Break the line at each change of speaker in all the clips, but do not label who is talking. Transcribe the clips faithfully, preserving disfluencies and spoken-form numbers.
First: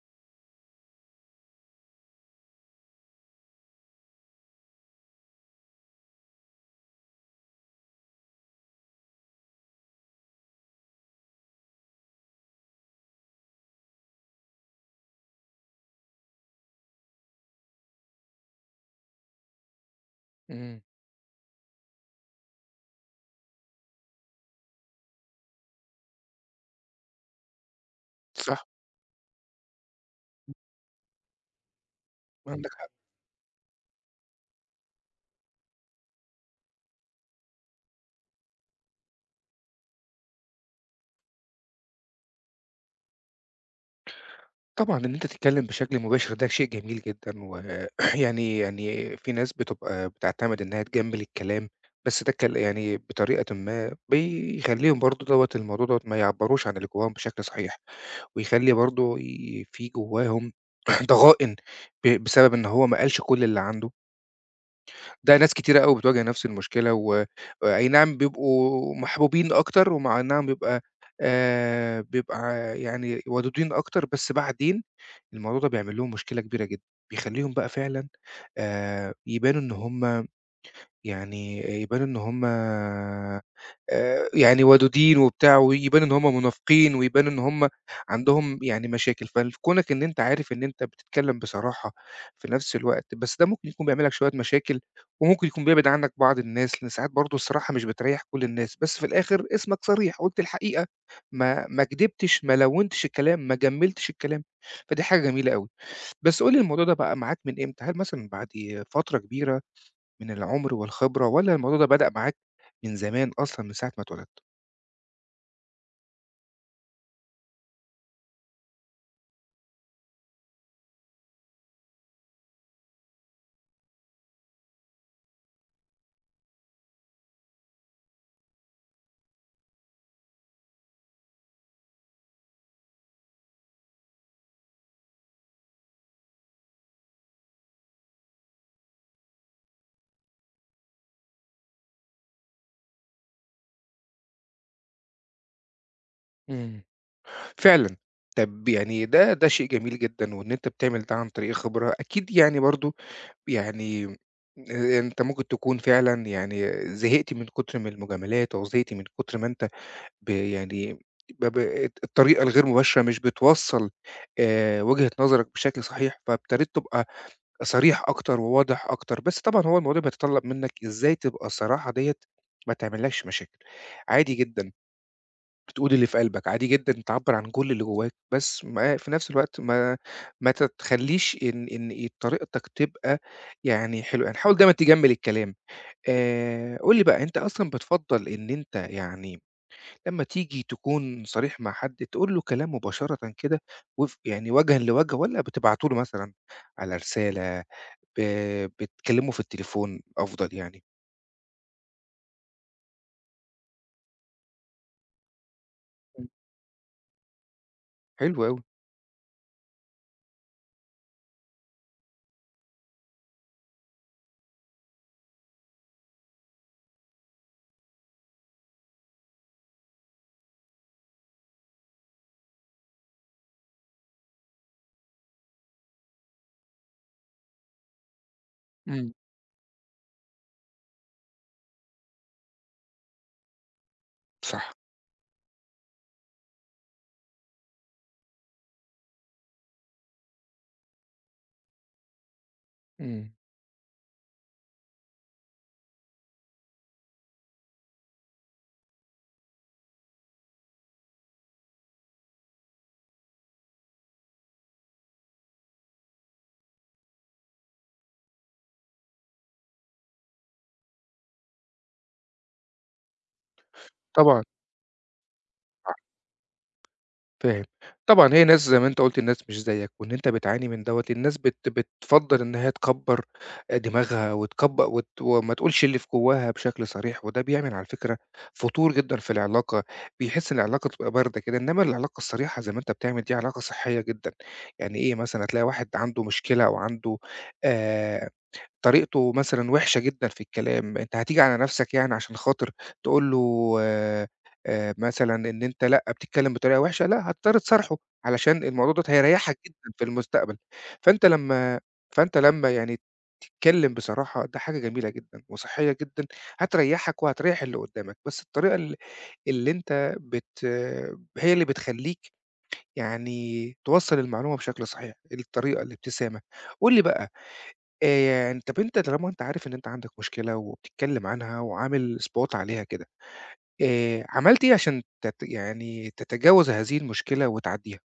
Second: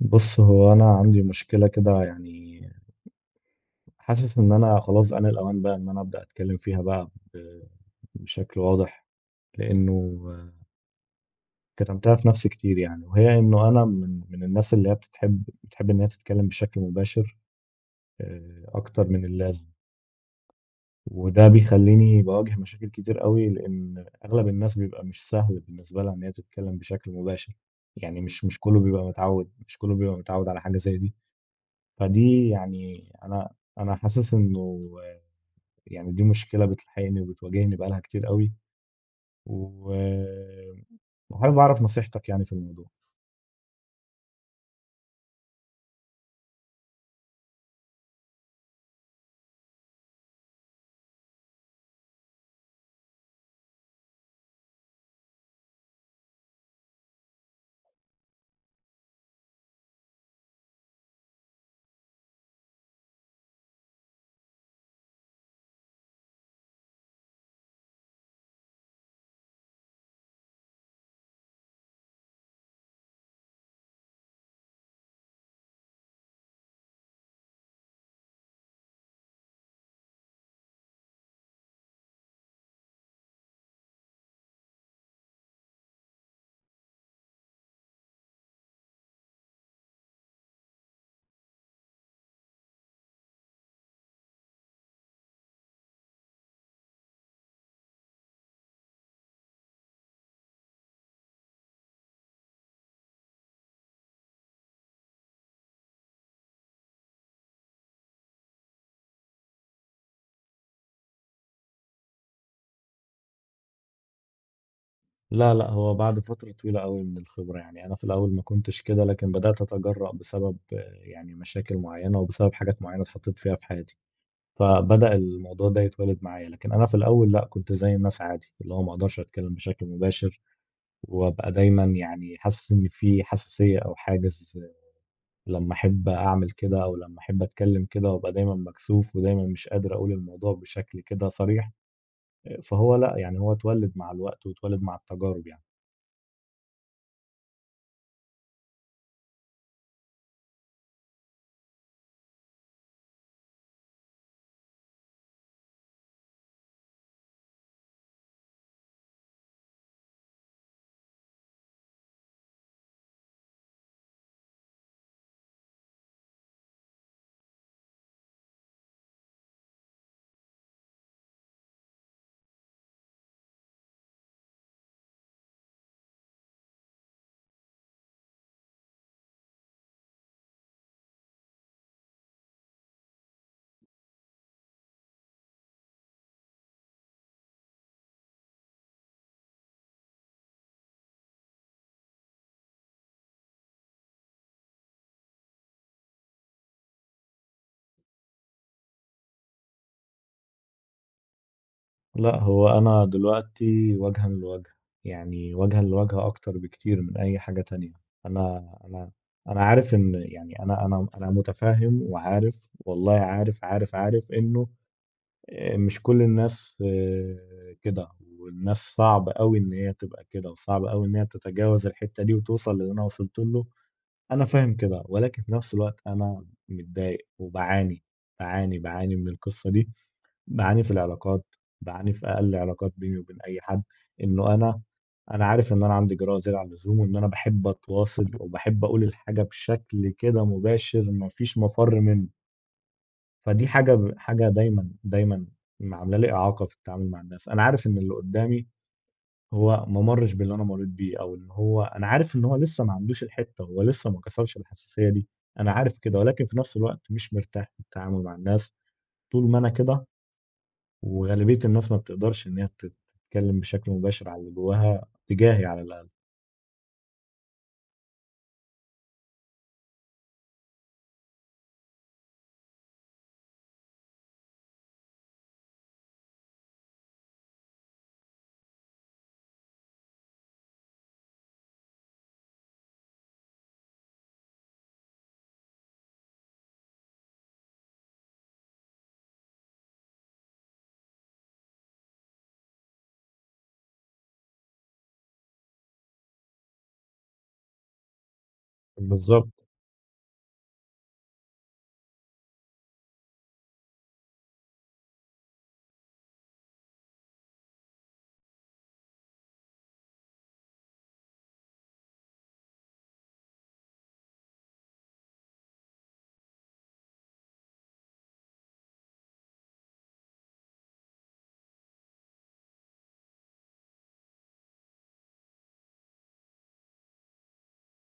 بص، هو انا عندي مشكله كده يعني. حاسس ان انا خلاص انا الاوان بقى ان انا ابدا اتكلم فيها بقى ب- بشكل واضح، لانه كتمتها في نفسي كتير يعني. وهي انه انا من من الناس اللي هي بتحب بتحب ان هي تتكلم بشكل مباشر، آه، اكتر من اللازم.
إمم،
وده بيخليني بواجه مشاكل كتير قوي، لان اغلب الناس بيبقى مش سهل بالنسبه لها ان هي تتكلم بشكل مباشر. يعني مش مش
صح،
كله بيبقى متعود، مش كله بيبقى متعود على حاجه زي دي. فدي
عندك حق.
يعني انا انا حاسس انه، يعني دي مشكله بتلحقني وبتواجهني بقالها كتير قوي، وحابب اعرف نصيحتك يعني في الموضوع.
طبعًا إن أنت تتكلّم بشكل مباشر ده شيء جميل جدًا، ويعني يعني يعني في ناس بتبقى بتعتمد إنها تجمّل الكلام، بس ده كل يعني بطريقةً ما بيخلّيهم برضه دوّة الموضوع دوّة ما يعبّروش عن اللي جواهم بشكل صحيح، ويخلّي برضه ي في جواهم ضغائن ب بسبب إن هو ما قالش كل اللي عنده. ده ناس كتيرة أوي بتواجه نفس المشكلة و أي نعم بيبقوا محبوبين أكتر، ومع إنها بيبقى آآ بيبقى يعني ودودين أكتر، بس بعدين الموضوع ده بيعمل لهم مشكلة كبيرة جدًا، بيخلّيهم بقى فعلًا آآ يبانوا إن هُم يعني يبان إن هم آآ يعني ودودين وبتاع، ويبان إن هم منافقين، ويبان إن هم عندهم يعني مشاكل، فكونك إن أنت عارف إن أنت بتتكلم بصراحة في نفس الوقت، بس ده ممكن يكون بيعمل لك شوية مشاكل، وممكن يكون بيبعد عنك بعض الناس، لإن ساعات برضه الصراحة مش بتريّح كل الناس، بس في الآخر اسمك صريح، قُلت الحقيقة، ما ما كدبتش، ما لوّنتش الكلام، ما جمّلتش الكلام، فدي حاجة جميلة أوي. بس قُل لي الموضوع ده بقى معاك من إمتى؟ هل مثلًا بعد فترة كبيرة؟ من العُمر والخبرة والّا الموضوع ده بدأ معاك من زمان أصلًا من ساعة ما اتولدت؟
لا لا هو بعد فتره طويله قوي من الخبره يعني. انا في الاول ما كنتش كده، لكن بدات اتجرأ بسبب آه، يعني مشاكل معينه، وبسبب حاجات معينه اتحطيت فيها في حياتي، فبدأ الموضوع ده يتولد معايا. لكن انا في الاول لا، كنت زي الناس عادي، اللي هو ما اقدرش اتكلم بشكل مباشر، وابقى دايما يعني حاسس ان في حساسيه او حاجز لما أحب أعمل كده أو لما أحب أتكلم كده، وأبقى دايمًا مكسوف ودايمًا مش قادر أقول الموضوع بشكل كده صريح. آآ، فهو لأ، يعني هو اتولد مع الوقت واتولد مع التجارب يعني.
إمم. فعلًا، طَب يعني ده ده شيء جميل جدًا وإن أنت بتعمل ده عن طريق خبرة، أكيد يعني برضه يعني آآ أنت ممكن تكون فعلًا يعني زهقت من كتر من المجاملات أو زهقت من كتر ما أنت ب يعني ب ب الطريقة الغير مباشرة مش بتوصّل آآ وجهة نظرك بشكل صحيح، فابتديت تبقى صريح أكتر وواضح أكتر، بس طبعًا هو الموضوع بيتطلّب منّك إزاي تبقى الصراحة ديّة ما تعملّكش مشاكل، عادي جدًا تقول اللي في قلبك، عادي جدًا تعبّر عن كل اللي جواك، بس ما في نفس الوقت ما ما تتخلّيش إن إن ي طريقتك تبقى يعني حلوة، يعني حاول دايمًا تجمّل الكلام. آآ قُل لي بقى أنت أصلًا بتفضّل إن أنت يعني لمّا تيجي تكون صريح مع حد، تقول له كلام مباشرةً كده وف يعني وجهًا لوجه والّا بتبعته له مثلًا على رسالة، ب بتكلمه في التليفون أفضل يعني؟
لأ، هو أنا دلوقتي وجهًا لوجه، يعني وجهًا لوجه
إمم.
أكتر بكتير من أي حاجة تانية.
حلو
أنا
أوي.
أنا أنا عارف إن يعني أنا أنا أنا متفهم وعارف، والله عارف، عارف، عارف إنه آه، مش كل الناس آه، كده. والناس صعب قوي ان هي تبقى كده، وصعب قوي ان هي تتجاوز الحتة دي وتوصل للي انا وصلت له. انا فاهم كده، ولكن في نفس الوقت انا متضايق وبعاني، بعاني
إمم.
بعاني من القصة دي. بعاني في العلاقات، بعاني في اقل علاقات بيني وبين اي حد، انه
صح.
انا انا عارف ان انا عندي جرأة زيادة عن اللزوم، وان انا بحب اتواصل وبحب اقول الحاجة بشكل كده مباشر، مفيش مفر منه.
إمم.
فدي حاجة ب حاجة دايمًا، دايمًا م عاملة لي إعاقة في التعامل مع الناس. أنا عارف إن اللي قدّامي هو ما مرّش باللي أنا مرّيت بيه، أو إن هو أنا عارف إن هو لسه ما عندوش الحتّة، هو لسه ما كسرش الحساسية دي. أنا عارف كده، ولكن في نفس الوقت مش مرتاح في التعامل مع الناس طول ما أنا كده، وغالبية الناس ما بتقدرش إن هي تت تتكلم بشكل مباشر على
طبعًا.
اللي جواها تجاهي على الأقل.
فاهم. طبعًا هي ناس زي ما أنت قُلت الناس مش زيّك، وإن أنت بتعاني من دوّة، الناس بت بتفضّل إن هي تكبّر آآ دماغها وتكب وت وما تقولش اللي في جواها بشكل صريح، وده بيعمل على فكرة فتور جدًا في العلاقة، بيحس إن العلاقة تبقى باردة كده، إنّما العلاقة الصريحة زي ما أنت بتعمل دي علاقة صحية جدًا، يعني إيه مثلًا هتلاقي واحد عنده مشكلة أو عنده آآ طريقته مثلًا وِحشة جدًا في الكلام، أنت هتيجي على نَفْسك يعني عشان خاطر تقول له آآ مثلًا إن أنت لأ، بتتكلم بطريقة وِحشة، لأ هتضطر تصارحه، علشان الموضوع دوّة
بالضبط.
هيريّحك جدًا في المستقبل. فأنت لمّا فأنت لمّا يعني تتكلم بصراحة، ده حاجة جميلة جدًا وصحّية جدًا، هتريّحك وهتريّح اللي قدّامك، بس الطريقة ال اللي أنت بت هي اللي بتخلّيك يعني توصّل المعلومة بشكل صحيح، الطريقة، الابتسامة. قُل لي بقى آآ يعني طَب أنت طالما أنت عارف إن أنت عندك مشكلة وبتتكلّم عنها وعامل spot عليها كده، آآ عملت إيه عشان تت يعني تتجاوز هذه المشكلة وتعدّيها؟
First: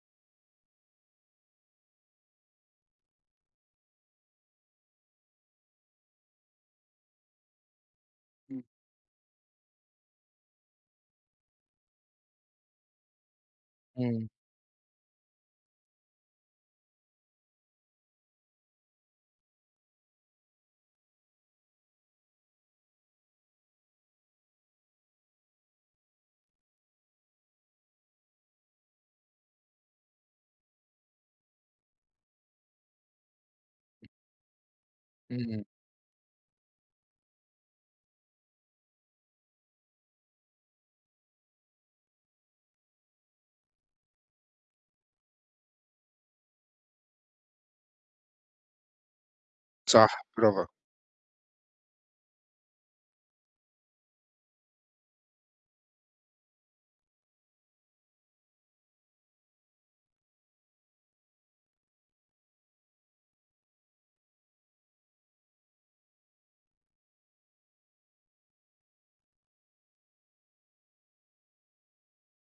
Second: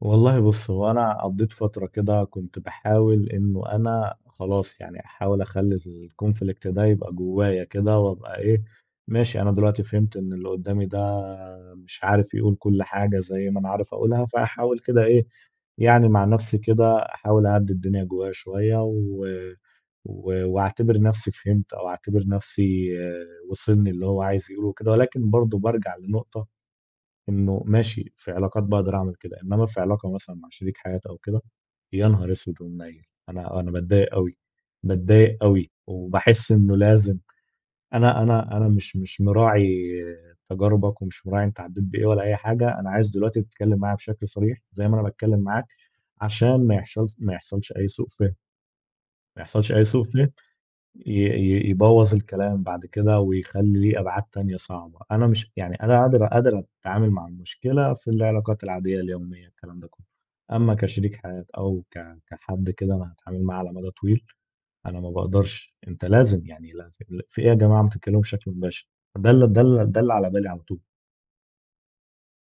والله بُص، هو أنا قضّيت فترة كده كنت باحاول إنه أنا خلاص يعني أحاول أخلّي الconflict ده يبقى جوّايا كده وأبقى
إمم.
إيه، ماشي. أنا دلوقتي فهمت إن اللي قدّامي ده مش عارف يقول كل حاجة زي ما أنا عارف أقولها،
إمم،
فأحاول كده إيه، يعني مع نَفْسي كده أحاول أهدّي الدنيا جوّايا شوية، و و وأعتبر نَفْسي فهمت، أو أعتبر نَفْسي آه، وصلني اللي هو عايز يقوله وكده. ولكن برضه بارجع لنقطة إنه ماشي في علاقات باقدر أعمل كده، إنما في علاقة مثلًا مع شريك حياة أو كده، يا نهار أسود ومنيل! أنا أنا باتضايق أوي، باتضايق
إمم،
أوي، وباحس إنه لازم. أنا أنا أنا مش مش مراعي تجاربك، ومش مراعي أنت عدّيت بإيه ولا أي حاجة. أنا عايز دلوقتي تتكلم معايا بشكل صريح زي ما أنا باتكلم معاك، عشان ما يحصلش، ما يحصلش أي سوء فهم، ما يحصلش أي سوء
صح،
فهم
برافو،
ي- ي- يبوظ الكلام بعد كده ويخلي ليه أبعاد تانية صعبة. أنا مش يعني أنا قادر قادر أتعامل مع المشكلة في العلاقات العادية اليومية، الكلام ده كله. أما كشريك حياة أو ك- كحد كده أنا هتعامل معاه على مدى طويل، أنا ما بقدرش. أنت لازم يعني لازم، في إيه يا جماعة، ما تتكلموا بشكل مباشر. ده اللي ده اللي ده اللي على بالي على طول.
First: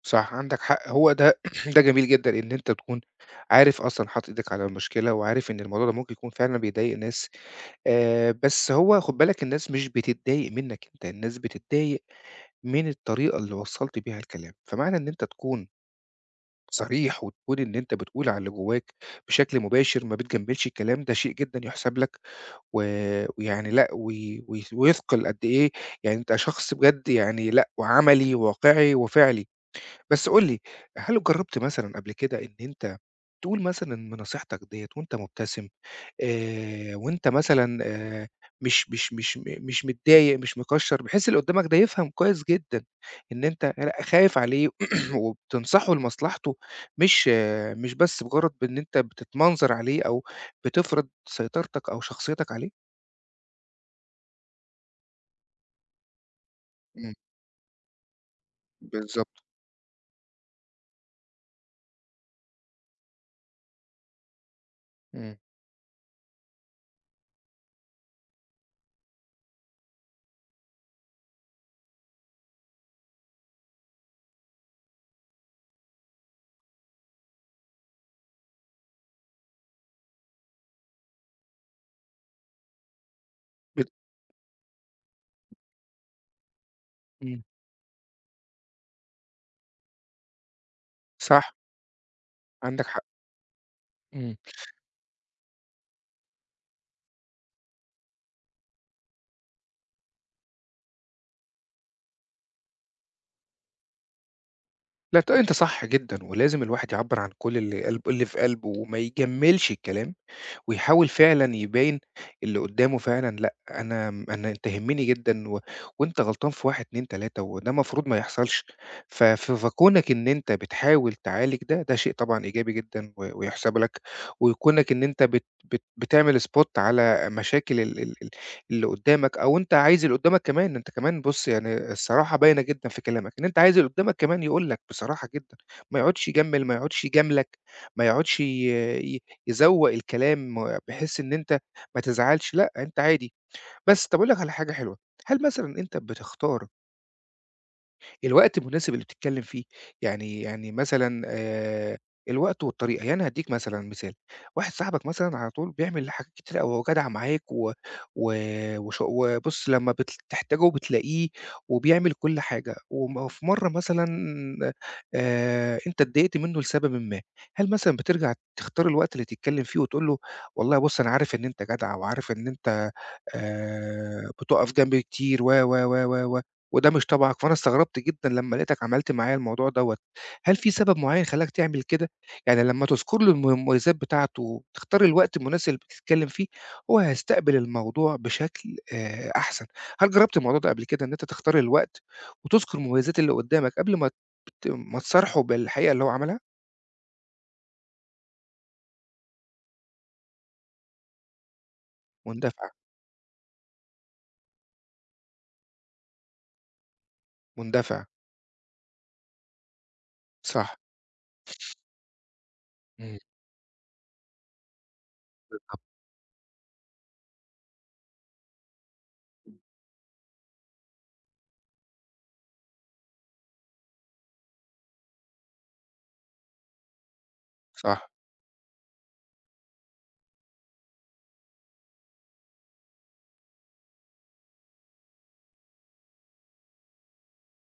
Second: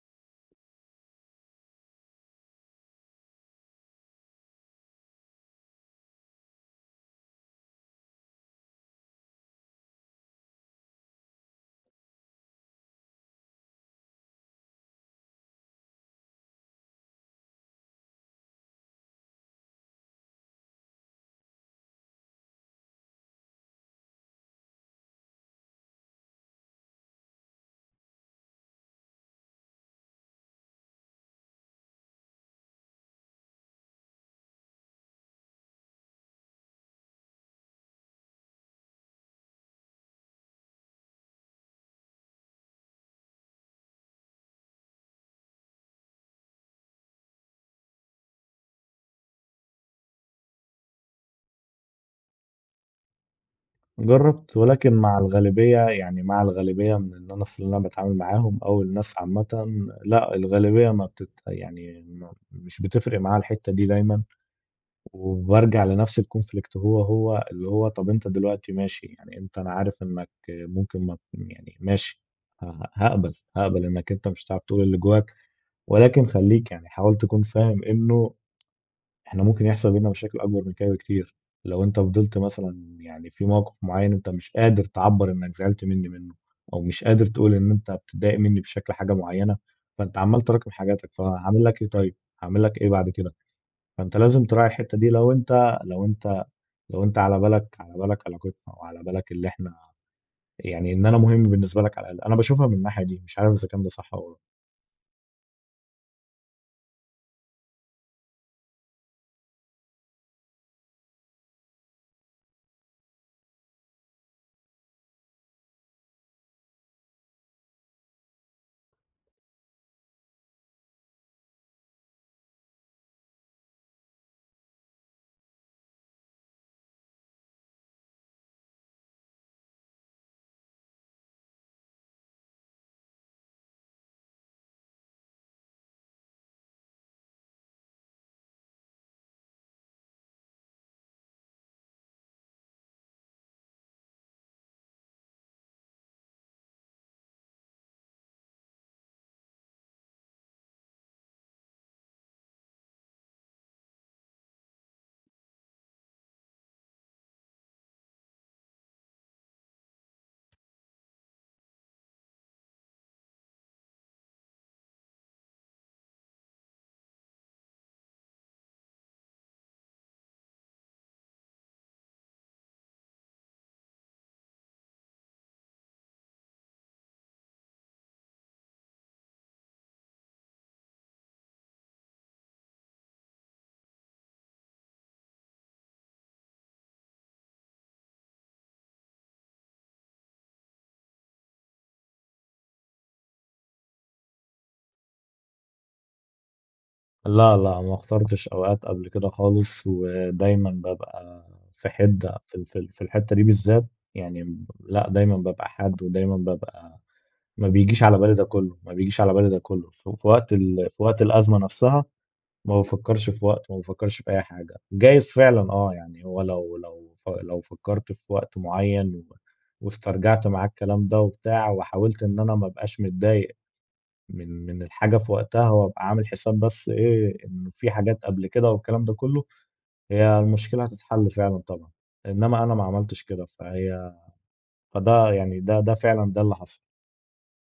صح، عندك حق، هو ده ده جميل جدًا إن أنت تكون عارف أصلًا حاطط إيدك على المشكلة وعارف إن الموضوع ده ممكن يكون فعلًا بيضايق ناس، آآ بس هو خُد بالك الناس مش بتتضايق منّك أنت، الناس بتتضايق من الطريقة اللي وصّلت بيها الكلام، فمعنى إن أنت تكون صريح وتكون إن أنت بتقول على اللي جواك بشكل مباشر، ما بتجمّلش الكلام، ده شيء جدًا يُحسَب لك و ويعني لأ، وي وي ويثقل قد إيه يعني أنت شخص بجد يعني لأ، وعملي وواقعي وفعلي. بس قُل لي، هل جرّبت مثلًا قبل كده إن أنت تقول مثلًا إن نصيحتك ديّة وأنت مبتسم؟ آآ وأنت مثلًا آآ مش مش مش م مش متضايق، مش مكشّر، بحيث اللي قدّامك ده يفهم كويس جدًا إن أنت لأ خايف عليه وبتنصحه لمصلحته، مش آه، مش بس مجرّد بإن أنت بتتمنظر عليه أو بتفرض سيطرتك أو شخصيتك عليه.
جرّبت، ولكن مع الغالبية يعني مع الغالبية من
إمم،
الناس اللي أنا باتعامل معاهم، أو الناس
بالضبط.
عامةً، لأ الغالبية ما بتت يعني ما مش بتفرق معاها الحتّة دي دايمًا.
إمم،
وبارجع لنفس الconflict، هو، هو اللي هو طَب أنت دلوقتي ماشي، يعني أنت أنا عارف إنّك ممكن ما يعني ماشي، ه هاقبل، هاقبل إنّك أنت مش هتعرف تقول اللي جواك، ولكن خلّيك يعني حاول تكون فاهم إنه احنا ممكن يحصل بينا مشاكل اكبر من كده بكتير، لو انت فضلت مثلا يعني في موقف
بت
معين انت مش قادر تعبر انك زعلت مني منه، او مش قادر
إمم،
تقول ان انت بتضايق مني بشكل حاجه معينه، فانت عمال تراكم حاجاتك.
صح،
فهعمل لك ايه طيب، هعمل لك
عندك
ايه
حق.
بعد كده. فانت
إمم،
لازم تراعي الحته دي لو انت، لو انت لو انت على بالك، على بالك علاقتنا، وعلى بالك اللي احنا يعني ان انا مهم بالنسبه لك على الاقل. انا بشوفها من الناحيه دي، مش عارف اذا كان ده صح ولا.
لأ ت أنت صح جدًا، ولازم الواحد يعبّر عن كل اللي قلب اللي في قلبه وما يجمّلش الكلام. ويحاول فعلًا يبين اللي قدّامه فعلًا لأ، أنا م أنا أنت يهمني جدًا و وأنت غلطان في واحد، اثنين، ثلاثة وده المفروض ما يحصلش. ف ف فكونك إن أنت بتحاول تعالج ده، ده شيء طبعًا إيجابي جدًا و ويُحسَب لك، وكونك إن أنت بت بت بتعمل spot على مشاكل ال ال ال اللي قدّامك أو أنت عايز اللي قدّامك كمان، أنت كمان بُص يعني الصراحة باينة جدًا في كلامك، إن أنت عايز اللي قدّامك كمان يقول لك بصراحة جدًا، ما يقعدش يجمِّل، ما يقعدش يجاملك، ما يقعدش ي يزوّق الكلام بحيث إن أنت ما تزعلش، لأ، أنت عادي. بس طَب أقول لك على حاجة حلوة، هل مثلًا أنت بتختار الوقت المناسب اللي بتتكلم فيه، يعني يعني مثلًا آآ الوقت والطريقة، يعني هادّيك مثلًا مثال، واحد صاحبك مثلًا على طول بيعمل حاجات كتيرة أوي، هو جدع معاك و و وش وبُص لمّا بت تحتاجه بتلاقيه وبيعمل كل حاجة، وم وفي مرّة مثلًا آآ أنت اتضايقت منه لسببٍ ما، هل مثلًا بترجع تختار الوقت اللي تتكلم فيه وتقول له والله بُص أنا عارف إن أنت جدع وعارف إن أنت آآ بتُقف جنبي كتير و، و، و، و، و؟ وده مش طبعك، فأنا استغربت جدًا لمّا لقيتك عملت معايا الموضوع دوّة. هل في سبب معيّن خلّاك تعمل كده؟ يعني لمّا تذكر له الم المميزات بتاعته وتختار الوقت المناسب اللي بتتكلم فيه، هو هيستقبل الموضوع بشكل آآ أحسن. هل جرّبت الموضوع ده قبل كده إن أنت تختار الوقت وتذكر المميزات اللي قدّامك قبل ما ت ما تصارحه بالحقيقة اللي هو عملها؟
لا لا ما اخترتش اوقات قبل كده خالص، ودايما ببقى في حدة في
مندفعة،
في في الحتة دي بالذات. يعني ب- لا، دايما ببقى حاد ودايما ببقى، ما بيجيش
مندفع،
على بالي ده كله، ما بيجيش على بالي ده كله في في وقت
صح.
ال... في وقت الأزمة نفسها. ما
إمم،
بفكرش في وقت، ما بفكرش في أي حاجة. جايز فعلا
بالضبط،
اه يعني هو لو لو ف- لو فكرت في وقت معين و... واسترجعت معاه الكلام ده وبتاع، وحاولت ان انا ما بقاش متضايق من من الحاجة في وقتها، وأبقى عامل حساب بس إيه، إن في
صح.
حاجات قبل كده والكلام ده كله، هي المشكلة هتتحل فعلًا طبعًا. إنما أنا ما عملتش كده، فهي فده يعني ده ده فعلًا ده اللي حصل.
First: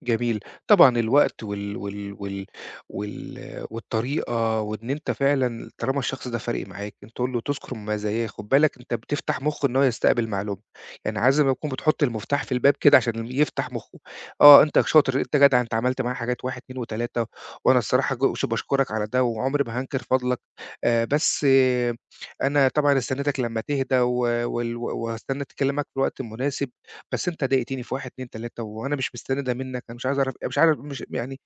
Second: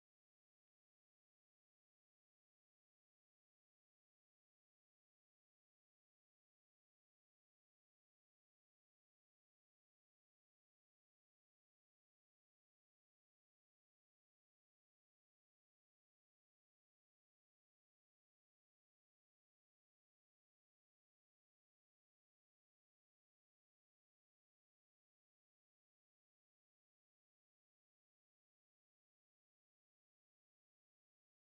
جميل. طبعًا الوقت وال وال وال وال والطريقة وإن أنت فعلًا طالما الشخص ده فارق معاك، أنت تقول له تذكر مزاياه، خُد بالك أنت بتفتح مُخّه إن هو يستقبل معلومة، يعني عايز ما تكون بتحط المفتاح في الباب كده عشان يفتح مُخّه. آه، أنت شاطر، أنت جدع، أنت عملت معايا حاجات واحد، اتنين، تلاتة وأنا الصراحة ج ش باشكرك على ده وعمري ما هانكر فضلك، آآ بس آه أنا طبعًا استنيتك لمّا تهدى و وال وهاستنى أكلمك في الوقت المناسب بس أنت ضايقتني في واحد، اتنين، تلاتة وأنا مش مستني ده منّك، أنا مش عايز أعرف مش عارف مش يعني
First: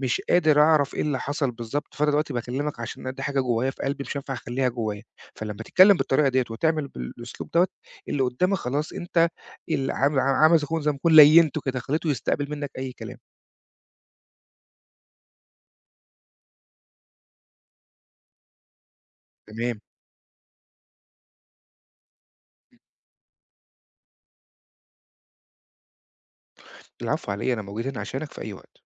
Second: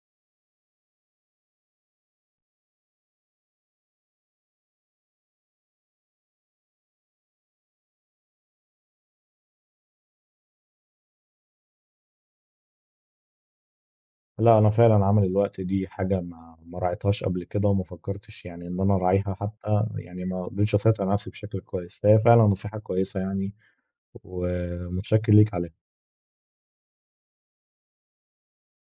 مش قادر أعرف إيه اللي حصل بالضبط، فأنا دلوقتي باكلّمك عشان أنا دي حاجة جوايا في قلبي مش هينفع أخلّيها جوايا، فلمّا تتكلّم بالطريقة ديّة وتعمل بالأسلوب دوّة، اللي قدّامك خلاص أنت ال عام عام زي ما يكون زي ما يكون ليّنته كده، خلّيته يستقبل منّك أي كلام.
لأ، أنا فعلًا عامل الوقت دي حاجة ما ما راعيتهاش قبل كده، وما فكرتش يعني إن أنا أراعيها
تمام،
حتى، يعني ما قدرتش أسيطر على نفسي بشكل كويس، فهي فعلًا نصيحة كويسة يعني، ومتشكر ليك عليها.
العفو على إيه، أنا موجود هنا عشانك في أي وقت.